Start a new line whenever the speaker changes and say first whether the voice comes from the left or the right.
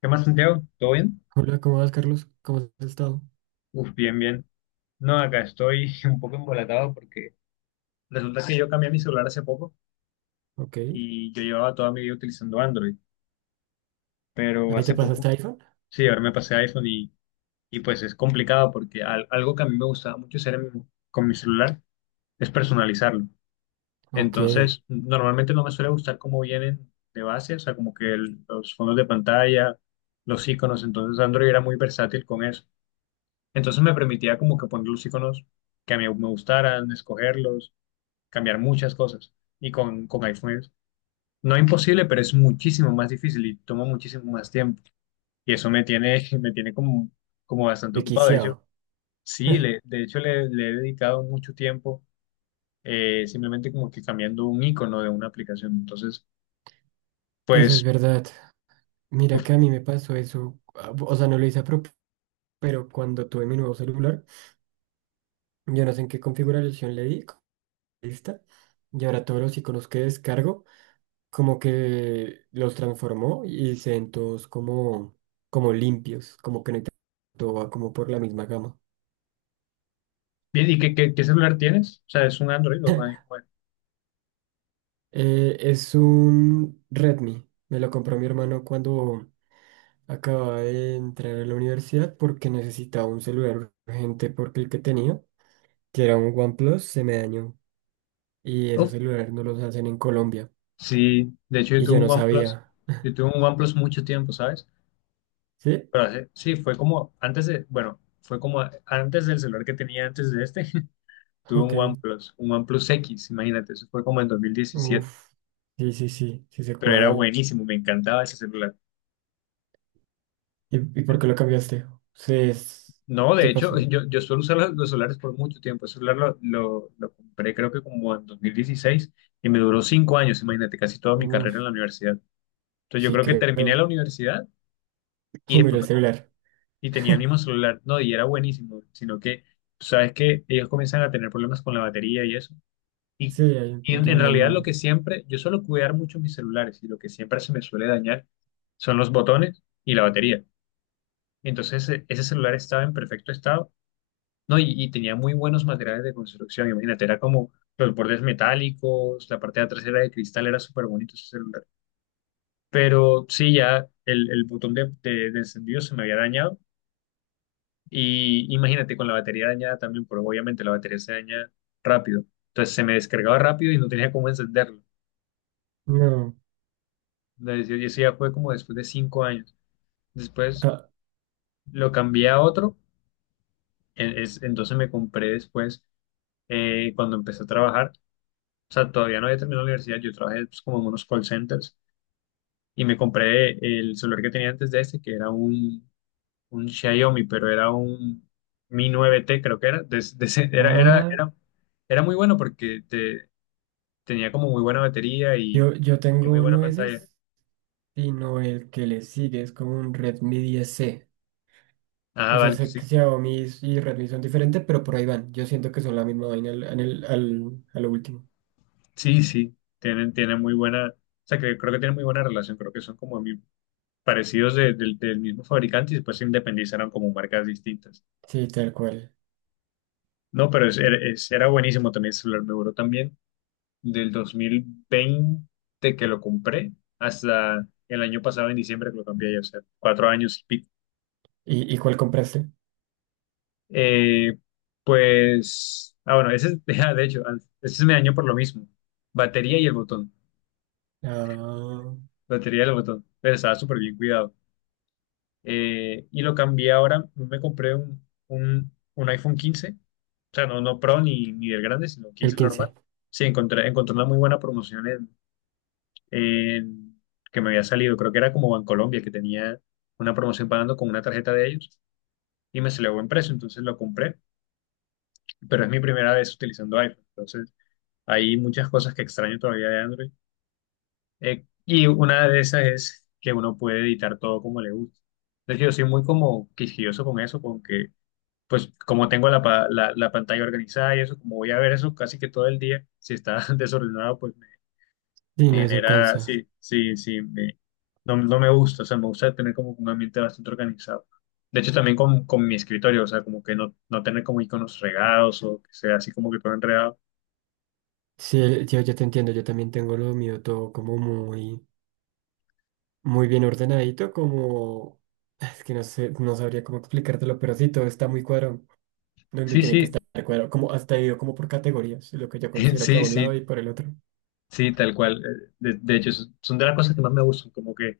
left: ¿Qué más, Santiago? ¿Todo bien?
right: Hola, ¿cómo vas, Carlos? ¿Cómo has estado?
left: Uf, bien, bien. No, acá estoy un poco embolatado porque resulta que yo cambié mi celular hace poco
right: Ok.
left: y yo llevaba toda mi vida utilizando Android, pero
right: ¿Ahí te
left: hace poco,
right: pasaste iPhone?
left: sí, ahora me pasé a iPhone y pues es complicado porque algo que a mí me gustaba mucho hacer con mi celular es personalizarlo.
right: Ok.
left: Entonces, normalmente no me suele gustar cómo vienen de base, o sea, como que los fondos de pantalla, los iconos. Entonces Android era muy versátil con eso. Entonces me permitía como que poner los iconos que a mí me gustaran, escogerlos, cambiar muchas cosas. Y con iPhone no es imposible, pero es muchísimo más difícil y toma muchísimo más tiempo. Y eso me tiene, me tiene como, como bastante ocupado. De hecho,
right: Requisiado.
left: sí, le, de hecho le, le he dedicado mucho tiempo, simplemente como que cambiando un icono de una aplicación. Entonces,
right: Eso es
left: pues,
right: verdad. Mira
left: uf,
right: que a mí me pasó eso. Ah, o sea, no lo hice a propósito, pero cuando tuve mi nuevo celular, yo no sé en qué configuración le di. Lista. Y ahora todos los iconos que descargo, como que los transformó y se ven todos como limpios, como que no hay tanto, todo va como por la misma gama.
left: bien, ¿y qué celular tienes? O sea, ¿es un Android o un iPhone?
right: Es un Redmi. Me lo compró mi hermano cuando acababa de entrar a la universidad porque necesitaba un celular urgente porque el que tenía, que era un OnePlus, se me dañó. Y esos
left: Uf,
right: celulares no los hacen en Colombia.
left: sí, de hecho yo
right: Y yo
left: tuve
right: no
left: un OnePlus.
right: sabía.
left: Yo tuve un OnePlus mucho tiempo, ¿sabes?
right: ¿Sí?
left: Pero sí, fue como antes de, bueno, fue como antes del celular que tenía antes de este. Tuve
right: Ok.
left: un OnePlus X, imagínate, eso fue como en 2017,
right: Uf. Sí, sí, sí. Sí sé
left: pero era
right: cuál.
left: buenísimo, me encantaba ese celular.
right: ¿Y por qué lo cambiaste? Sí.
left: No,
right: ¿Qué
left: de
right: pasó?
left: hecho, yo suelo usar los celulares por mucho tiempo. Ese celular lo compré creo que como en 2016 y me duró 5 años, imagínate, casi toda mi
right: Uf.
left: carrera en la universidad. Entonces yo
right: Sí,
left: creo que terminé la
right: creo.
left: universidad y
right: Y miré
left: después
right: el celular.
left: y tenía el mismo celular, no, y era buenísimo, sino que tú sabes que ellos comienzan a tener problemas con la batería y eso. Y,
right: Sí, hay un
left: y
right: punto
left: en
right: donde ya
left: realidad lo
right: no.
left: que siempre, yo suelo cuidar mucho mis celulares, y lo que siempre se me suele dañar son los botones y la batería. Entonces ese celular estaba en perfecto estado, ¿no? Y tenía muy buenos materiales de construcción, imagínate, era como los bordes metálicos, la parte de atrás era de cristal, era súper bonito ese celular. Pero sí, ya el botón de, de encendido se me había dañado, y imagínate con la batería dañada también, porque obviamente la batería se daña rápido. Entonces se me descargaba rápido y no tenía cómo encenderlo.
right: No.
left: La decisión, y eso ya fue como después de 5 años. Después
right: Ah,
left: lo cambié a otro. Entonces me compré después, cuando empecé a trabajar, o sea, todavía no había terminado la universidad, yo trabajé pues, como en unos call centers, y me compré el celular que tenía antes de este, que era un Xiaomi, pero era un Mi 9T, creo que era. Era, era,
right: ah,
left: era, era muy bueno porque tenía como muy buena batería
right: yo, yo
left: y muy
right: tengo
left: buena
right: nueces.
left: pantalla.
right: Sino el que le sigue es como un Redmi 10C.
left: Ah,
right: O sea,
left: vale, que
right: sé
left: sí.
right: que Xiaomi y Redmi son diferentes, pero por ahí van. Yo siento que son la misma vaina al, en el- al- a lo último.
left: Sí, sí, tienen, tienen muy buena, o sea, que creo que tienen muy buena relación, creo que son como muy parecidos del del mismo fabricante, y después se independizaron como marcas distintas.
right: Sí, tal cual.
left: No, pero era buenísimo también el celular, me duró también del 2020 que lo compré hasta el año pasado en diciembre que lo cambié ya, o sea, 4 años y pico.
right: ¿Y cuál compraste?
left: Eh, pues, ah, bueno, ese, ah, de hecho, ese es mi año por lo mismo, batería y el botón,
right: Ah,
left: batería y el botón, pero estaba súper bien cuidado. Y lo cambié ahora, me compré un, un iPhone 15, o sea, no, no Pro ni, ni del grande, sino
right: el
left: 15 normal.
right: 15.
left: Sí, encontré, encontré una muy buena promoción en- que me había salido, creo que era como Bancolombia, que tenía una promoción pagando con una tarjeta de ellos, y me salió buen precio, entonces lo compré, pero es mi primera vez utilizando iPhone, entonces hay muchas cosas que extraño todavía de Android. Y una de esas es que uno puede editar todo como le gusta. Es decir, yo soy muy como quisquilloso con eso, con que pues como tengo la, la pantalla organizada y eso, como voy a ver eso casi que todo el día, si está desordenado, pues me,
right: Sí,
left: me
right: no, eso
left: genera,
right: cansa.
left: sí, sí, sí, no, no me gusta, o sea, me gusta tener como un ambiente bastante organizado. De hecho, también con mi escritorio, o sea, como que no, no tener como iconos regados o que sea así como que todo enredado.
right: Sí, yo te entiendo, yo también tengo lo mío todo como muy, muy bien ordenadito, como. Es que no sé, no sabría cómo explicártelo, pero sí, todo está muy cuadrado. Donde
left: Sí,
right: tiene que
left: sí,
right: estar cuadrado, como hasta ido como por categorías, lo que yo considero que a
left: sí,
right: un lado
left: sí,
right: y por el otro.
left: sí, tal cual. De hecho, son son de las cosas que más me gustan, como que,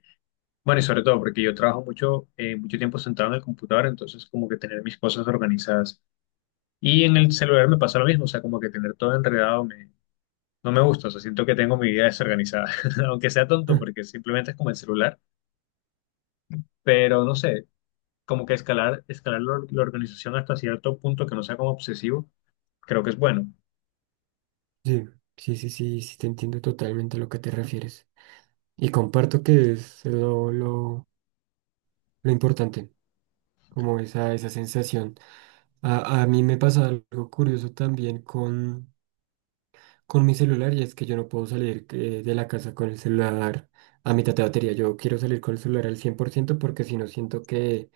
left: bueno, y sobre todo porque yo trabajo mucho, mucho tiempo sentado en el computador, entonces como que tener mis cosas organizadas. Y en el celular me pasa lo mismo, o sea, como que tener todo enredado no me gusta, o sea, siento que tengo mi vida desorganizada, aunque sea tonto
right: Ah,
left: porque simplemente es como el celular, pero no sé, como que escalar la organización hasta cierto punto que no sea como obsesivo, creo que es bueno.
right: sí, sí, sí, sí, sí, te entiendo totalmente a lo que te refieres. Y comparto que es lo importante, como esa sensación. A mí me pasa algo curioso también con mi celular y es que yo no puedo salir de la casa con el celular a mitad de batería. Yo quiero salir con el celular al 100% porque si no siento que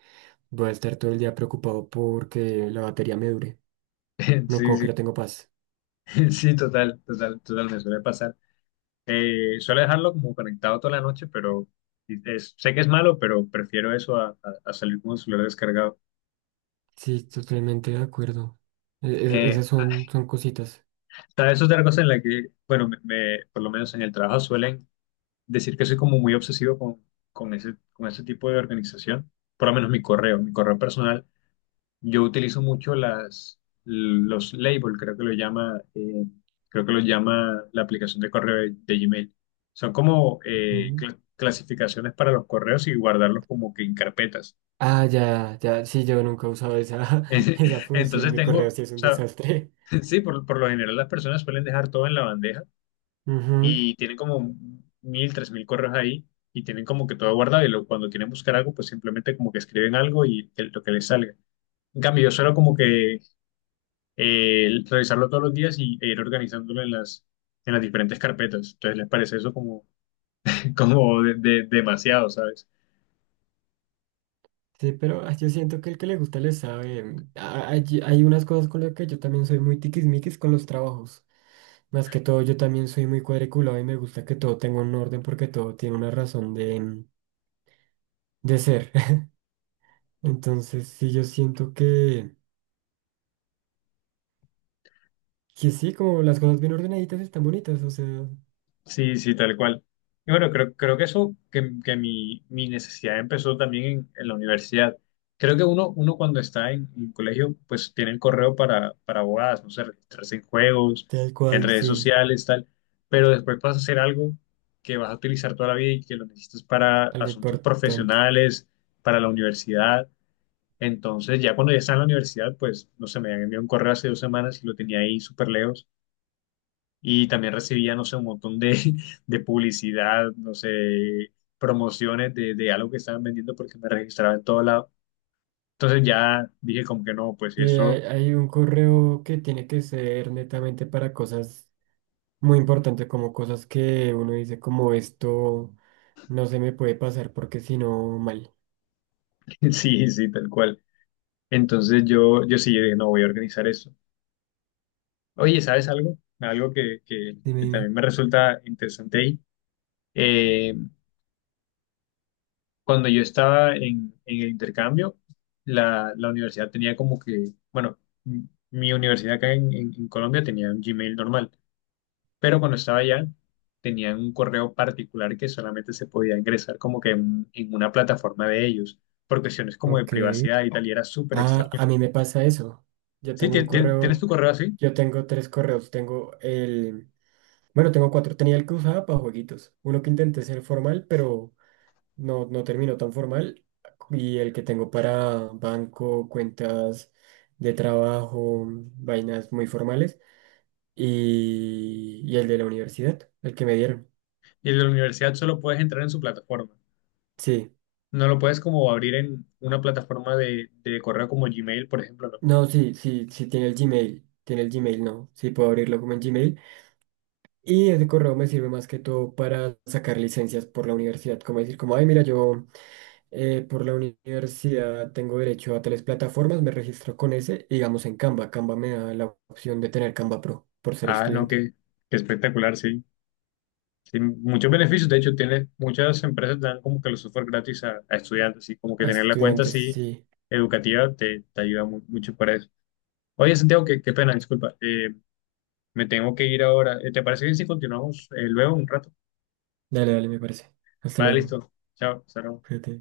right: voy a estar todo el día preocupado porque la batería me dure. No,
left: Sí,
right: como
left: sí,
right: que no tengo paz.
left: sí, total, total, total, me suele pasar. Suele dejarlo como conectado toda la noche, pero sé que es malo, pero prefiero eso a, a salir con el celular descargado.
right: Sí, totalmente de acuerdo. E-
left: Eh,
right: Esas son, son cositas.
left: hasta eso es otra cosa en la que, bueno, por lo menos en el trabajo suelen decir que soy como muy obsesivo con ese, con ese tipo de organización. Por lo menos mi correo personal, yo utilizo mucho los labels, creo que lo llama, creo que lo llama la aplicación de correo de Gmail. Son como
right: Mm.
left: clasificaciones para los correos y guardarlos como que en carpetas.
right: Ah, ya, ya, sí, yo nunca he usado esa, esa función,
left: Entonces
right: mi
left: tengo,
right: correo
left: o
right: sí es un
left: sea,
right: desastre.
left: sí, por lo general las personas suelen dejar todo en la bandeja
right: Ujú.
left: y tienen como 1000, 3000 correos ahí, y tienen como que todo guardado, y cuando quieren buscar algo, pues simplemente como que escriben algo y lo que les salga. En cambio, yo suelo como que revisarlo todos los días, y, e ir organizándolo en las diferentes carpetas. Entonces, ¿les parece eso como, demasiado? ¿Sabes?
right: Sí, pero yo siento que el que le gusta le sabe. Ah, hay unas cosas con las que yo también soy muy tiquismiquis con los trabajos. Más que todo, yo también soy muy cuadriculado y me gusta que todo tenga un orden porque todo tiene una razón de, de ser. Entonces, sí, yo siento que, sí, como las cosas bien ordenaditas están bonitas, o sea,
left: Sí, sí, tal cual. Y bueno, creo, creo que eso, que mi, mi necesidad empezó también en la universidad. Creo que uno cuando está en colegio, pues tiene el correo para abogadas, no sé, registrarse en juegos,
right: tal
left: en
right: cual,
left: redes
right: sí,
left: sociales, tal. Pero después vas a hacer algo que vas a utilizar toda la vida y que lo necesitas para
right: algo
left: asuntos
right: importante.
left: profesionales, para la universidad. Entonces, ya cuando ya está en la universidad, pues, no sé, me habían enviado un correo hace 2 semanas y lo tenía ahí súper lejos, y también recibía, no sé, un montón de, de publicidad, no sé, promociones de algo que estaban vendiendo porque me registraba en todo lado. Entonces ya dije como que no, pues
right: Sí, hay,
left: eso,
right: hay un correo que tiene que ser netamente para cosas muy importantes, como cosas que uno dice como esto no se me puede pasar porque si no mal.
left: sí, sí, tal cual. Entonces yo sí, yo dije, no, voy a organizar eso. Oye, ¿sabes algo? Algo que, que,
right: Dime,
left: que
right: dime.
left: también me resulta interesante ahí. Eh, cuando yo estaba en el intercambio, la universidad tenía como que, bueno, m- mi universidad acá en, en Colombia tenía un Gmail normal, pero cuando estaba allá tenían un correo particular que solamente se podía ingresar como que en una plataforma de ellos, por cuestiones como de
right: Ok.
left: privacidad y tal, y era súper
right: Ah,
left: extraño.
right: a mí me pasa eso. Yo
left: Sí,
right: tengo un
left: tienes
right: correo,
left: tu correo así,
right: yo tengo tres correos. Tengo el, bueno, tengo cuatro. Tenía el que usaba para jueguitos. Uno que intenté ser formal, pero no, no terminó tan formal y el que tengo para banco, cuentas de trabajo, vainas muy formales y el de la universidad, el que me dieron.
left: y el de la universidad solo puedes entrar en su plataforma.
right: Sí,
left: No lo puedes como abrir en una plataforma de correo como Gmail, por ejemplo, ¿no?
right: no, sí, sí, sí tiene el Gmail, no, sí puedo abrirlo como en Gmail y ese correo me sirve más que todo para sacar licencias por la universidad, como decir, como, ay, mira, yo. Por la universidad tengo derecho a tales plataformas, me registro con ese y digamos en Canva. Canva me da la opción de tener Canva Pro por ser
left: Ah, no,
right: estudiante.
left: qué, qué espectacular, sí. Sí, muchos beneficios, de hecho, tiene, muchas empresas dan como que los software gratis a estudiantes, así como que
right: A
left: tener la cuenta
right: estudiantes,
left: así
right: sí.
left: educativa te ayuda mucho para eso. Oye, Santiago, qué, qué pena, disculpa. Me tengo que ir ahora. ¿Te parece bien si continuamos luego un rato?
right: Dale, dale, me parece. Hasta
left: Vale,
right: luego.
left: listo. Chao, hasta luego.
right: Fíjate.